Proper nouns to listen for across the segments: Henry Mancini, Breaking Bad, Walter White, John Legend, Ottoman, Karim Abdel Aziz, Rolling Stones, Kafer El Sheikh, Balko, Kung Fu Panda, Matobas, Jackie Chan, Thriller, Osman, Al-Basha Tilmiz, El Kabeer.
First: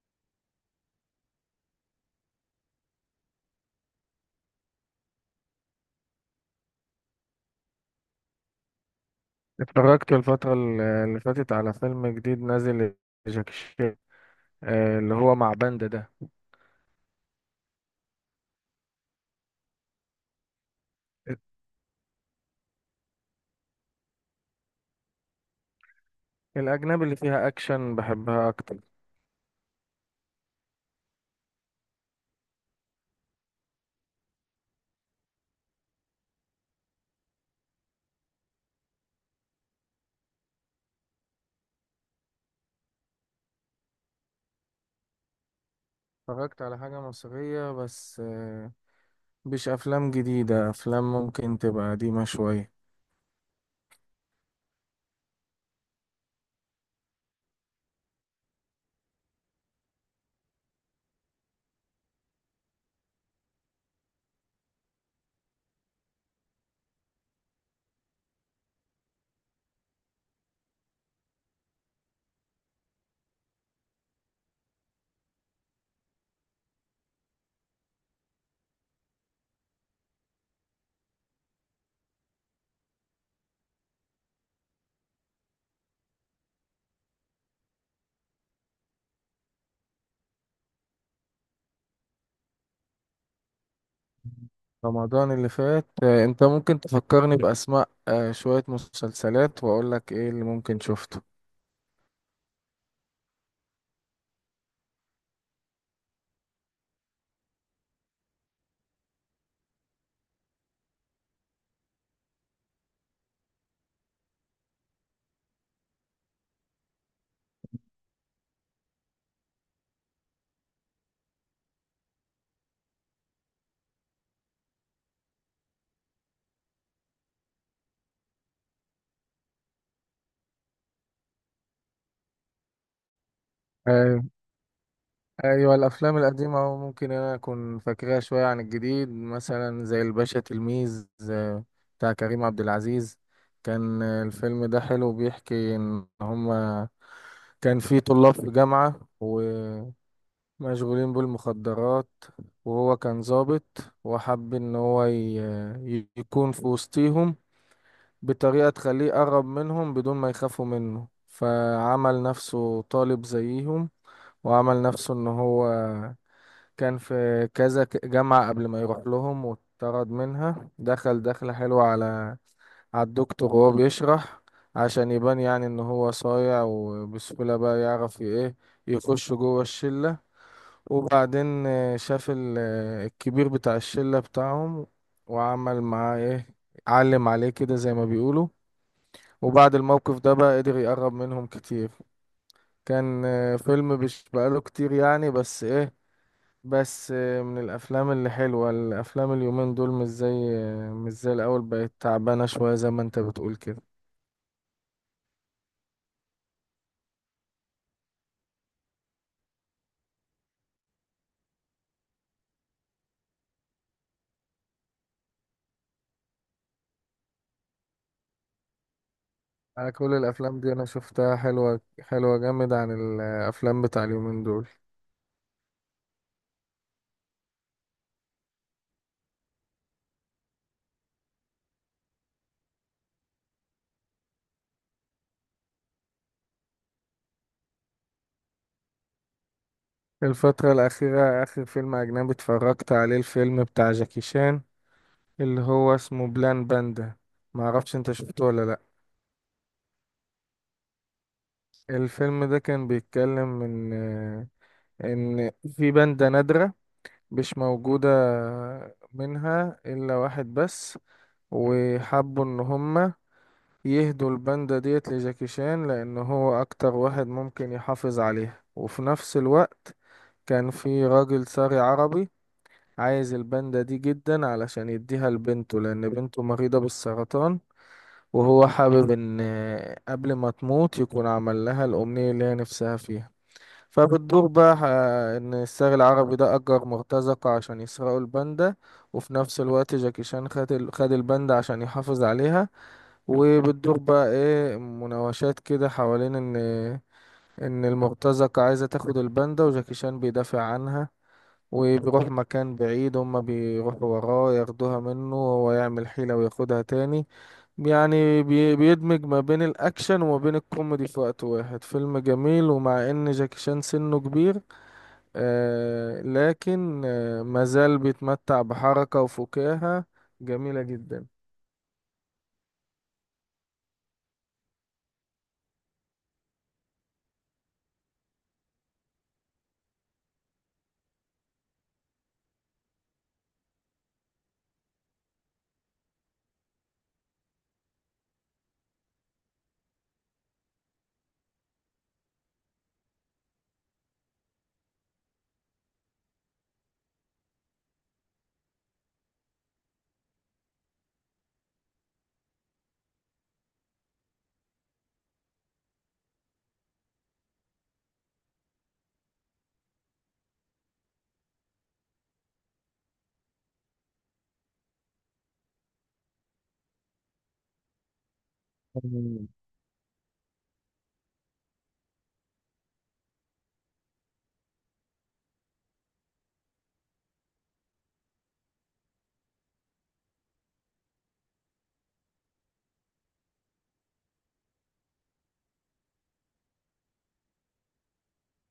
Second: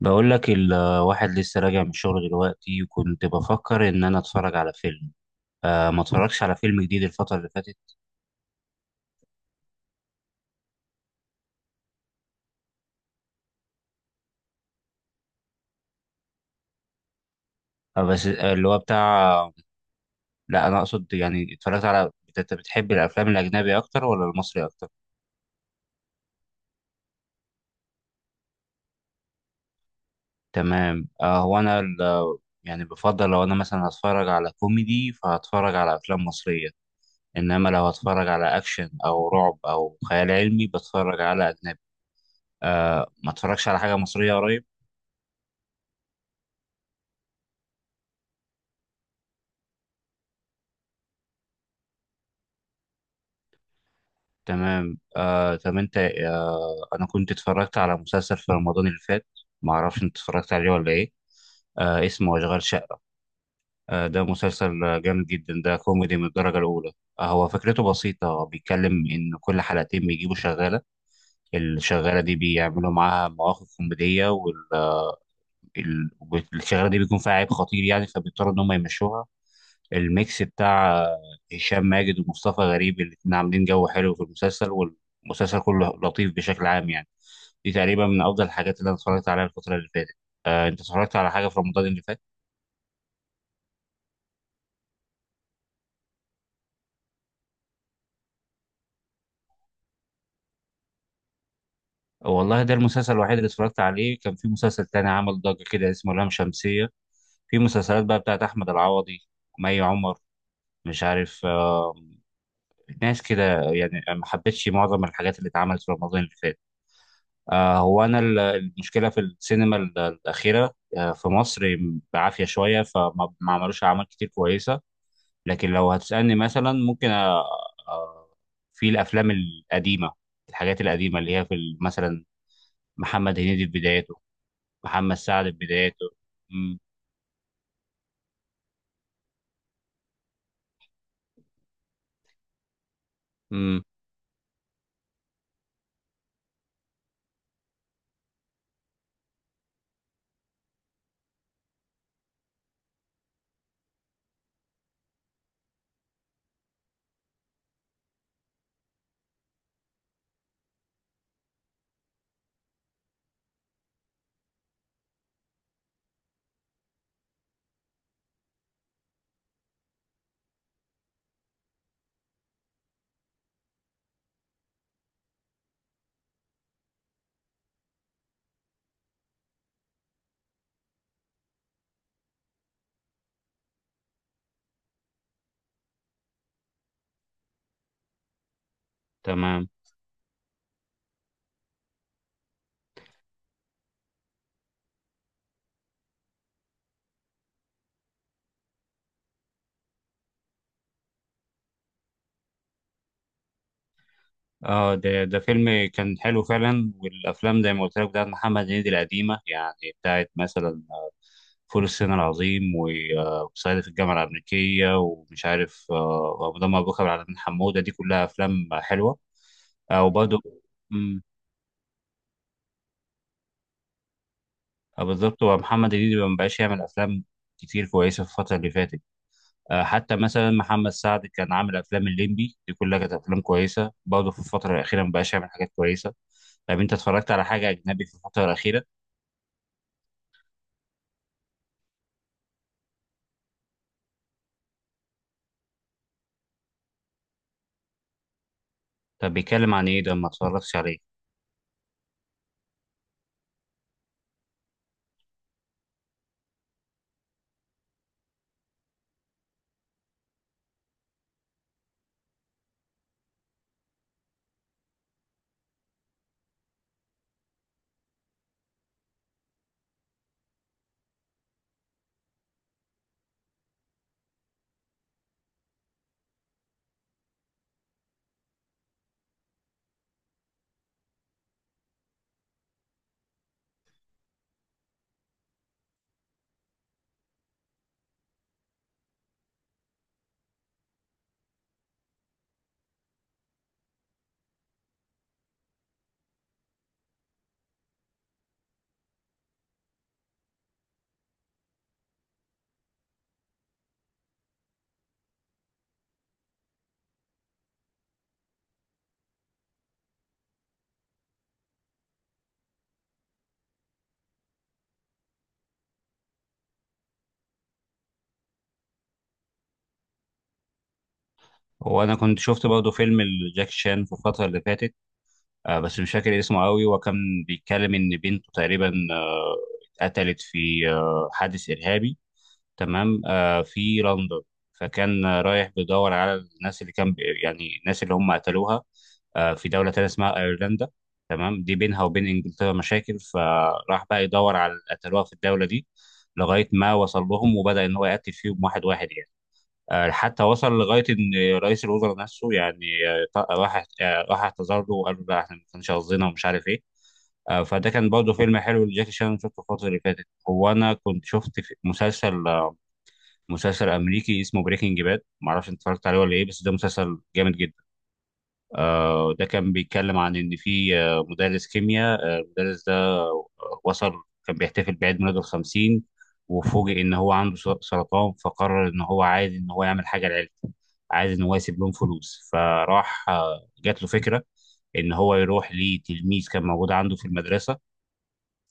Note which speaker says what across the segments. Speaker 1: بقول لك الواحد لسه راجع من الشغل دلوقتي، وكنت بفكر ان انا اتفرج على فيلم. ما اتفرجش على فيلم جديد الفترة اللي فاتت.
Speaker 2: اتفرجت الفترة اللي فاتت على فيلم جديد نازل لجاكي شان، اللي هو مع باندا ده.
Speaker 1: بس اللي هو بتاع. لا، انا اقصد يعني اتفرجت على. انت بتحب الافلام الاجنبي اكتر ولا المصري اكتر؟
Speaker 2: الأجنبي اللي فيها أكشن بحبها أكتر.
Speaker 1: تمام. هو انا يعني بفضل لو انا مثلا هتفرج على كوميدي فهتفرج على افلام مصرية. انما لو هتفرج على اكشن او رعب او خيال علمي بتفرج على اجنبي. ما اتفرجش على حاجة مصرية قريب.
Speaker 2: اتفرجت على حاجة مصرية، بس مش أفلام جديدة، أفلام ممكن تبقى قديمة شوية.
Speaker 1: تمام. طب انت، انا كنت اتفرجت على مسلسل في رمضان اللي فات. ما اعرفش انت اتفرجت عليه ولا ايه؟ اسمه اشغال شقة. ده مسلسل جامد جدا. ده كوميدي من الدرجة الاولى. هو فكرته بسيطة، بيتكلم ان كل حلقتين بيجيبوا شغالة. الشغالة دي بيعملوا معاها مواقف كوميدية. والشغالة دي بيكون فيها عيب خطير يعني، فبيضطروا ان هم يمشوها. الميكس بتاع هشام ماجد ومصطفى غريب، الاتنين عاملين جو حلو في المسلسل. والمسلسل كله لطيف بشكل عام يعني. دي تقريبا من افضل الحاجات اللي انا اتفرجت عليها الفتره اللي فاتت. انت اتفرجت على حاجه في رمضان اللي فات؟
Speaker 2: رمضان اللي فات، أنت ممكن تفكرني بأسماء شوية مسلسلات وأقولك إيه اللي ممكن شفته.
Speaker 1: والله ده المسلسل الوحيد اللي اتفرجت عليه. كان في مسلسل تاني عمل ضجه كده اسمه لام شمسيه. في مسلسلات بقى بتاعت احمد العوضي، مي عمر، مش عارف، ناس كده يعني. ما حبيتش معظم الحاجات اللي اتعملت في رمضان اللي فات. هو انا المشكله في السينما الاخيره في مصر بعافيه شويه، فما ما عملوش اعمال كتير كويسه. لكن لو هتسالني مثلا ممكن، في الافلام القديمه، الحاجات القديمه اللي هي في مثلا محمد هنيدي في بداياته، محمد سعد في
Speaker 2: ايوه،
Speaker 1: بداياته.
Speaker 2: الافلام القديمه
Speaker 1: امم
Speaker 2: ممكن انا اكون فاكرها شويه عن الجديد، مثلا زي الباشا تلميذ، بتاع كريم عبد العزيز.
Speaker 1: امم
Speaker 2: كان الفيلم ده حلو، بيحكي ان هما كان في طلاب في جامعه ومشغولين بالمخدرات، وهو كان ضابط وحب ان هو يكون في وسطيهم بطريقه تخليه قرب منهم بدون ما يخافوا منه، فعمل نفسه طالب زيهم، وعمل نفسه ان هو كان في كذا جامعة قبل ما يروح لهم واتطرد منها. دخل دخلة حلوة على الدكتور وهو بيشرح، عشان يبان يعني ان هو صايع، وبسهولة بقى يعرف ايه يخش جوه الشلة. وبعدين شاف الكبير بتاع الشلة بتاعهم، وعمل معاه ايه، علم عليه كده زي ما بيقولوا.
Speaker 1: تمام.
Speaker 2: وبعد الموقف ده بقى قدر يقرب منهم كتير. كان فيلم مش بقاله كتير يعني، بس ايه، بس من الافلام اللي حلوه. الافلام اليومين دول مش زي الاول، بقت تعبانه شويه زي ما انت بتقول كده.
Speaker 1: اه ده فيلم كان حلو فعلا، والافلام زي ما قلت لك بتاعت محمد هنيدي القديمه يعني، بتاعت مثلا فول الصين العظيم وصعيدي في الجامعه الامريكيه، ومش عارف، وابو مبروك، على بن حموده، دي كلها افلام حلوه.
Speaker 2: انا كل
Speaker 1: وبرضه
Speaker 2: الافلام دي انا
Speaker 1: مم،
Speaker 2: شفتها حلوه، حلوه جامد عن الافلام بتاع اليومين دول.
Speaker 1: بالظبط. ومحمد هنيدي ما بقاش يعمل افلام كتير كويسه في الفتره اللي فاتت. حتى مثلا محمد سعد كان عامل افلام الليمبي، دي كلها كانت افلام كويسه برضه. في الفتره الاخيره ما بقاش يعمل حاجات كويسه. طب انت اتفرجت على حاجه اجنبي في الفتره الاخيره؟
Speaker 2: الفتره الاخيره، اخر فيلم اجنبي اتفرجت عليه الفيلم بتاع جاكي شان، اللي هو اسمه بلان باندا، ما اعرفش انت شفته ولا لا.
Speaker 1: طب بيتكلم عن ايه ده؟ ما اتفرجتش عليه.
Speaker 2: الفيلم ده كان بيتكلم ان ان في باندا نادره مش موجوده، منها إلا واحد بس، وحبوا ان هما يهدوا الباندا ديت لجاكي شان، لان هو اكتر واحد ممكن يحافظ عليها. وفي نفس الوقت كان في راجل ساري عربي عايز الباندا دي جدا، علشان يديها لبنته، لان بنته مريضة بالسرطان، وهو حابب ان قبل ما تموت يكون عمل لها الامنية اللي هي نفسها فيها. فبتدور بقى ان الساري العربي ده اجر مرتزقة عشان يسرقوا الباندا، وفي نفس الوقت جاكي شان خد الباندا عشان يحافظ عليها. وبتدور بقى ايه مناوشات كده حوالين ان المرتزقة عايزة تاخد الباندا، وجاكي شان بيدافع عنها، وبيروح مكان بعيد، هما بيروحوا وراه ياخدوها منه، وهو يعمل حيلة وياخدها تاني. يعني بيدمج ما بين الأكشن وما بين الكوميدي في وقت واحد. فيلم جميل، ومع إن جاكي شان سنه كبير، لكن مازال بيتمتع بحركة وفكاهة جميلة جدا.
Speaker 1: وانا كنت شفت برضه فيلم لجاك شان في الفتره اللي فاتت، بس مش فاكر اسمه قوي. وكان بيتكلم ان بنته تقريبا اتقتلت في حادث ارهابي. تمام، في لندن. فكان رايح بيدور على الناس اللي كان يعني الناس اللي هم قتلوها في دولة تانية اسمها أيرلندا. تمام، دي بينها وبين إنجلترا مشاكل، فراح بقى يدور على اللي قتلوها في الدولة دي. لغاية ما وصل لهم وبدأ إن هو يقتل فيهم واحد واحد يعني. حتى وصل لغاية إن رئيس الوزراء نفسه يعني، راح اعتذر له وقال له لا، إحنا ما كانش قصدنا ومش عارف إيه. فده كان برضه فيلم حلو لجاكي شان، شفته الفترة اللي فاتت. هو أنا كنت شفت في مسلسل، مسلسل أمريكي اسمه بريكنج باد. معرفش أنت اتفرجت عليه ولا إيه، بس ده مسلسل جامد جدا. ده
Speaker 2: مم.
Speaker 1: كان بيتكلم عن ان في مدرس كيمياء. المدرس ده وصل، كان بيحتفل بعيد ميلاده الخمسين، وفوجئ ان هو عنده سرطان، فقرر ان هو عايز ان هو يعمل حاجه لعيلته. عايز ان هو يسيب لهم فلوس، فراح جات له فكره ان هو يروح لتلميذ كان موجود عنده في المدرسه.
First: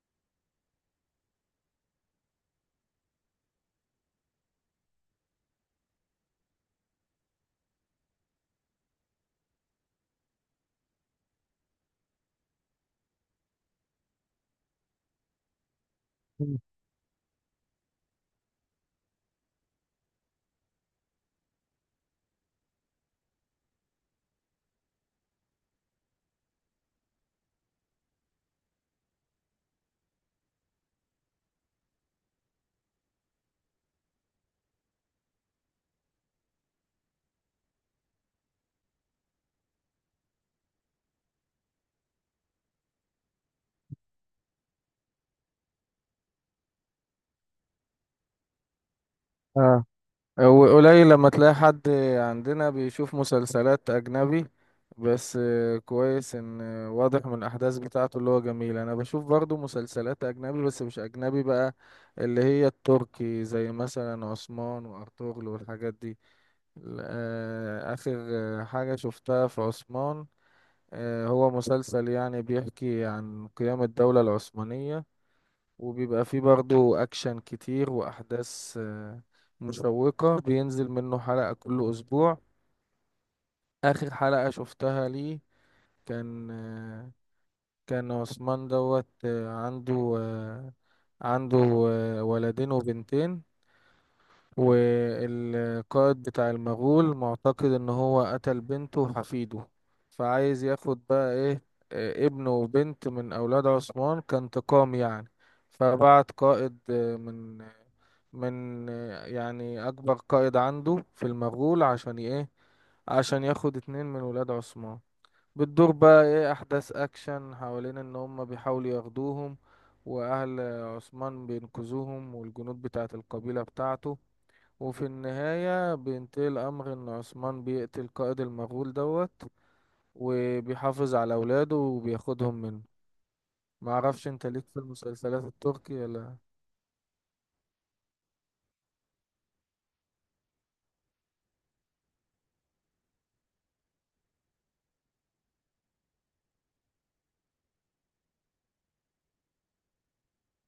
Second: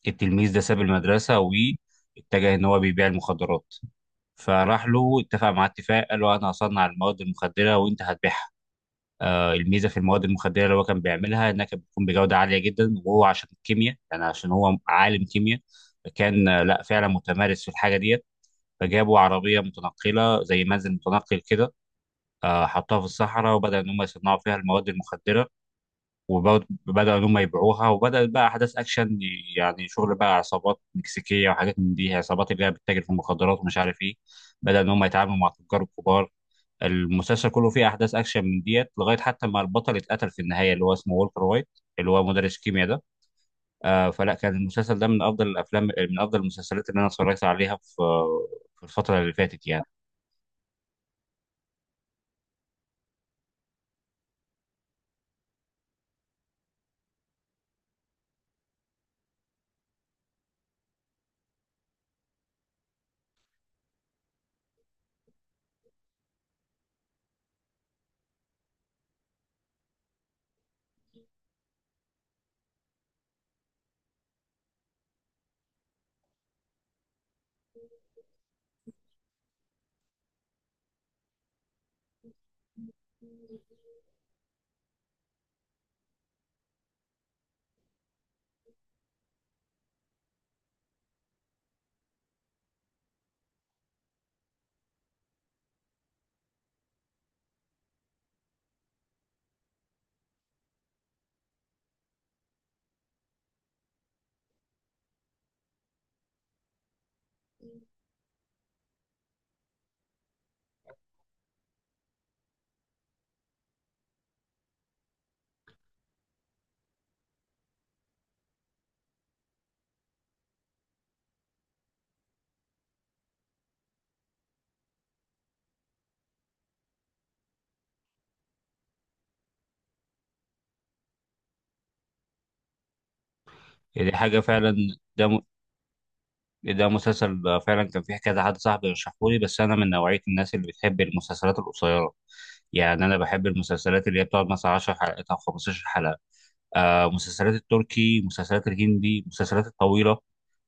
Speaker 1: التلميذ ده ساب المدرسه واتجه ان هو بيبيع المخدرات. فراح له اتفق معاه اتفاق، قال له انا هصنع المواد المخدره وانت هتبيعها. الميزه في المواد المخدره اللي هو كان بيعملها انها كانت بتكون بجوده عاليه جدا، وهو عشان الكيمياء يعني عشان هو عالم كيمياء، كان لا فعلا متمارس في الحاجه ديت. فجابوا عربيه متنقله زي منزل متنقل كده، حطوها في الصحراء، وبدا ان هم يصنعوا فيها المواد المخدره، وبداوا ان هم يبيعوها، وبدات بقى احداث اكشن. يعني شغل بقى عصابات مكسيكيه وحاجات من دي، عصابات اللي هي بتتاجر في المخدرات ومش عارف ايه. بدا ان هم يتعاملوا مع تجار كبار. المسلسل كله فيه احداث اكشن من ديت لغايه حتى ما البطل اتقتل في النهايه، اللي هو اسمه والتر وايت، اللي هو مدرس كيمياء ده. فلا، كان المسلسل ده من افضل الافلام، من افضل المسلسلات اللي انا اتفرجت عليها في الفتره اللي فاتت يعني.
Speaker 2: اه، وقليل لما تلاقي حد عندنا بيشوف مسلسلات أجنبي، بس كويس إن واضح من الأحداث بتاعته اللي هو جميل. أنا بشوف برضو مسلسلات أجنبي، بس مش أجنبي بقى، اللي هي التركي، زي مثلا عثمان وأرطغرل والحاجات دي. آخر حاجة شفتها في عثمان، هو مسلسل يعني بيحكي عن قيام الدولة العثمانية، وبيبقى فيه برضه أكشن كتير وأحداث مشوقة، بينزل منه حلقة كل أسبوع. آخر حلقة شفتها ليه، كان آه، كان عثمان دوت، عنده ولدين وبنتين. والقائد بتاع المغول معتقد ان هو قتل بنته وحفيده، فعايز ياخد بقى ايه، ابنه وبنت من اولاد عثمان كانتقام يعني. فبعت قائد، من يعني اكبر قائد عنده في المغول، عشان ايه، عشان ياخد اتنين من ولاد عثمان. بتدور بقى ايه احداث اكشن حوالين ان هم بيحاولوا ياخدوهم، واهل عثمان بينقذوهم والجنود بتاعت القبيلة بتاعته. وفي النهاية بينتهي الأمر إن عثمان بيقتل قائد المغول دوت، وبيحافظ على أولاده وبياخدهم منه.
Speaker 1: دي
Speaker 2: معرفش
Speaker 1: حاجه
Speaker 2: أنت ليك في
Speaker 1: فعلا.
Speaker 2: المسلسلات التركي ولا.
Speaker 1: ده مسلسل فعلا كان فيه كذا حد صاحبي رشحهولي، بس انا من نوعيه الناس اللي بتحب المسلسلات القصيره. يعني انا بحب المسلسلات اللي هي بتقعد مثلا 10 حلقات او 15 حلقه. مسلسلات التركي، مسلسلات الهندي، مسلسلات الطويله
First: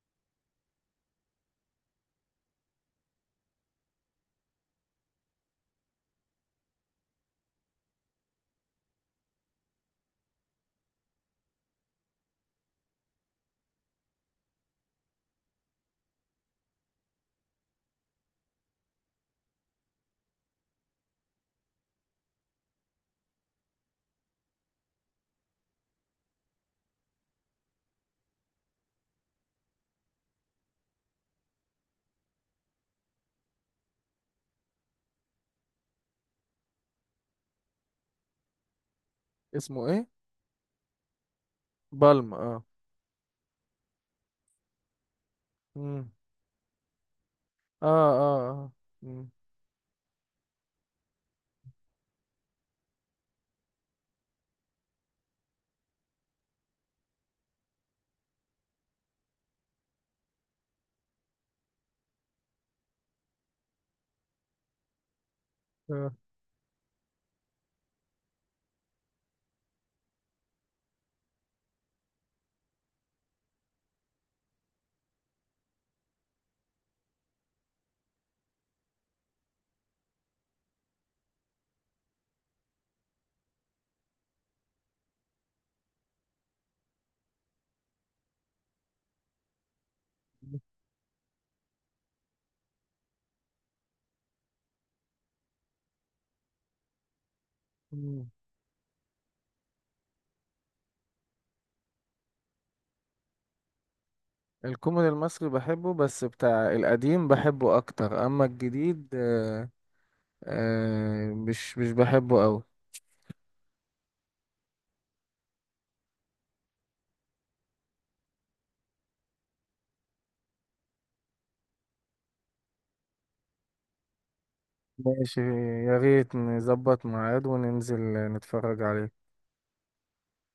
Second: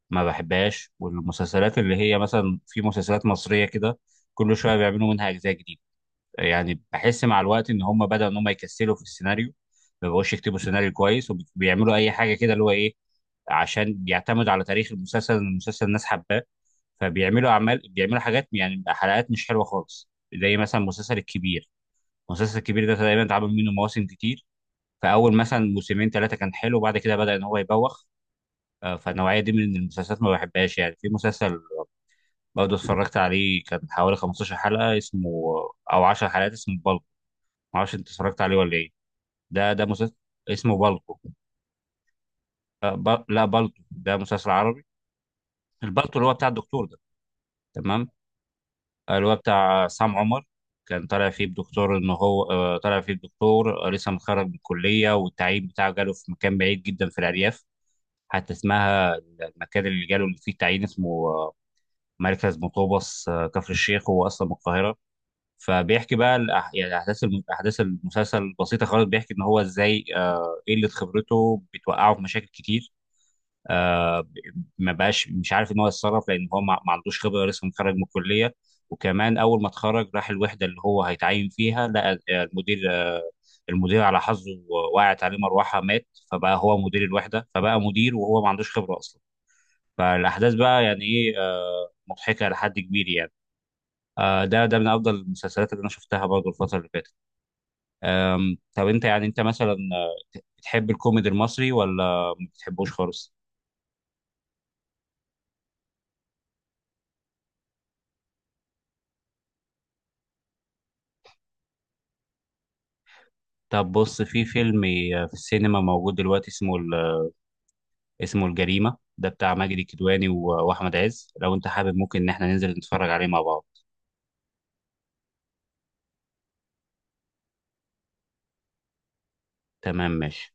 Speaker 1: ما بحبهاش. والمسلسلات اللي هي مثلا، في مسلسلات مصرية كده كل شوية بيعملوا منها أجزاء جديدة. يعني بحس مع الوقت إن هم بدأوا إن هم يكسلوا في السيناريو، ما بقوش يكتبوا سيناريو كويس وبيعملوا أي حاجة كده اللي هو إيه، عشان بيعتمد على تاريخ المسلسل، إن المسلسل الناس حباه. فبيعملوا أعمال، بيعملوا حاجات يعني حلقات مش حلوة خالص، زي مثلا مسلسل الكبير. المسلسل الكبير ده تقريبا اتعمل منه مواسم كتير، فأول مثلا موسمين ثلاثة كان حلو وبعد كده بدأ إن هو يبوخ. فالنوعية دي من المسلسلات ما بحبهاش يعني. في مسلسل برضه اتفرجت عليه كان حوالي 15 حلقة اسمه، أو 10 حلقات، اسمه بالكو. معرفش أنت اتفرجت عليه ولا إيه. ده
Speaker 2: اسمه إيه؟
Speaker 1: مسلسل اسمه بالكو.
Speaker 2: بالم آه.
Speaker 1: لا، بالكو ده مسلسل عربي.
Speaker 2: مم.
Speaker 1: البالكو اللي هو بتاع الدكتور ده.
Speaker 2: آه
Speaker 1: تمام.
Speaker 2: آه آه.
Speaker 1: اللي
Speaker 2: مم.
Speaker 1: هو بتاع سام عمر. كان طالع فيه بدكتور إن هو طالع فيه بدكتور لسه متخرج من الكلية، والتعيين بتاعه جاله في مكان بعيد جدا في الأرياف. حتى اسمها المكان اللي جاله اللي فيه التعيين اسمه مركز مطوبس، كفر الشيخ. هو أصلا من القاهرة. فبيحكي
Speaker 2: آه.
Speaker 1: بقى يعني احداث احداث المسلسل بسيطه خالص. بيحكي ان هو ازاي قله خبرته بتوقعه في مشاكل كتير. آه... ب- ما بقاش مش عارف ان هو يتصرف، لان هو ما عندوش خبره، لسه متخرج من الكليه. وكمان اول ما اتخرج راح الوحده اللي هو هيتعين فيها، لقى المدير المدير على حظه وقعت عليه مروحه، مات. فبقى هو مدير الوحده، فبقى مدير وهو ما عندوش خبره اصلا. فالاحداث بقى يعني ايه، مضحكه لحد كبير يعني. ده من افضل المسلسلات اللي انا شفتها برضه الفتره اللي فاتت.
Speaker 2: مم.
Speaker 1: طب انت يعني، انت مثلا بتحب الكوميدي المصري ولا ما بتحبوش خالص؟
Speaker 2: الكوميدي المصري بحبه، بس بتاع القديم بحبه أكتر، أما الجديد مش بحبه أوي.
Speaker 1: طب بص، في فيلم في السينما موجود دلوقتي اسمه اسمه الجريمة، ده بتاع ماجد الكدواني واحمد عز. لو انت حابب، ممكن ان احنا ننزل نتفرج عليه مع بعض.
Speaker 2: ماشي، يا ريت نظبط ميعاد وننزل نتفرج عليه.
Speaker 1: تمام، ماشي.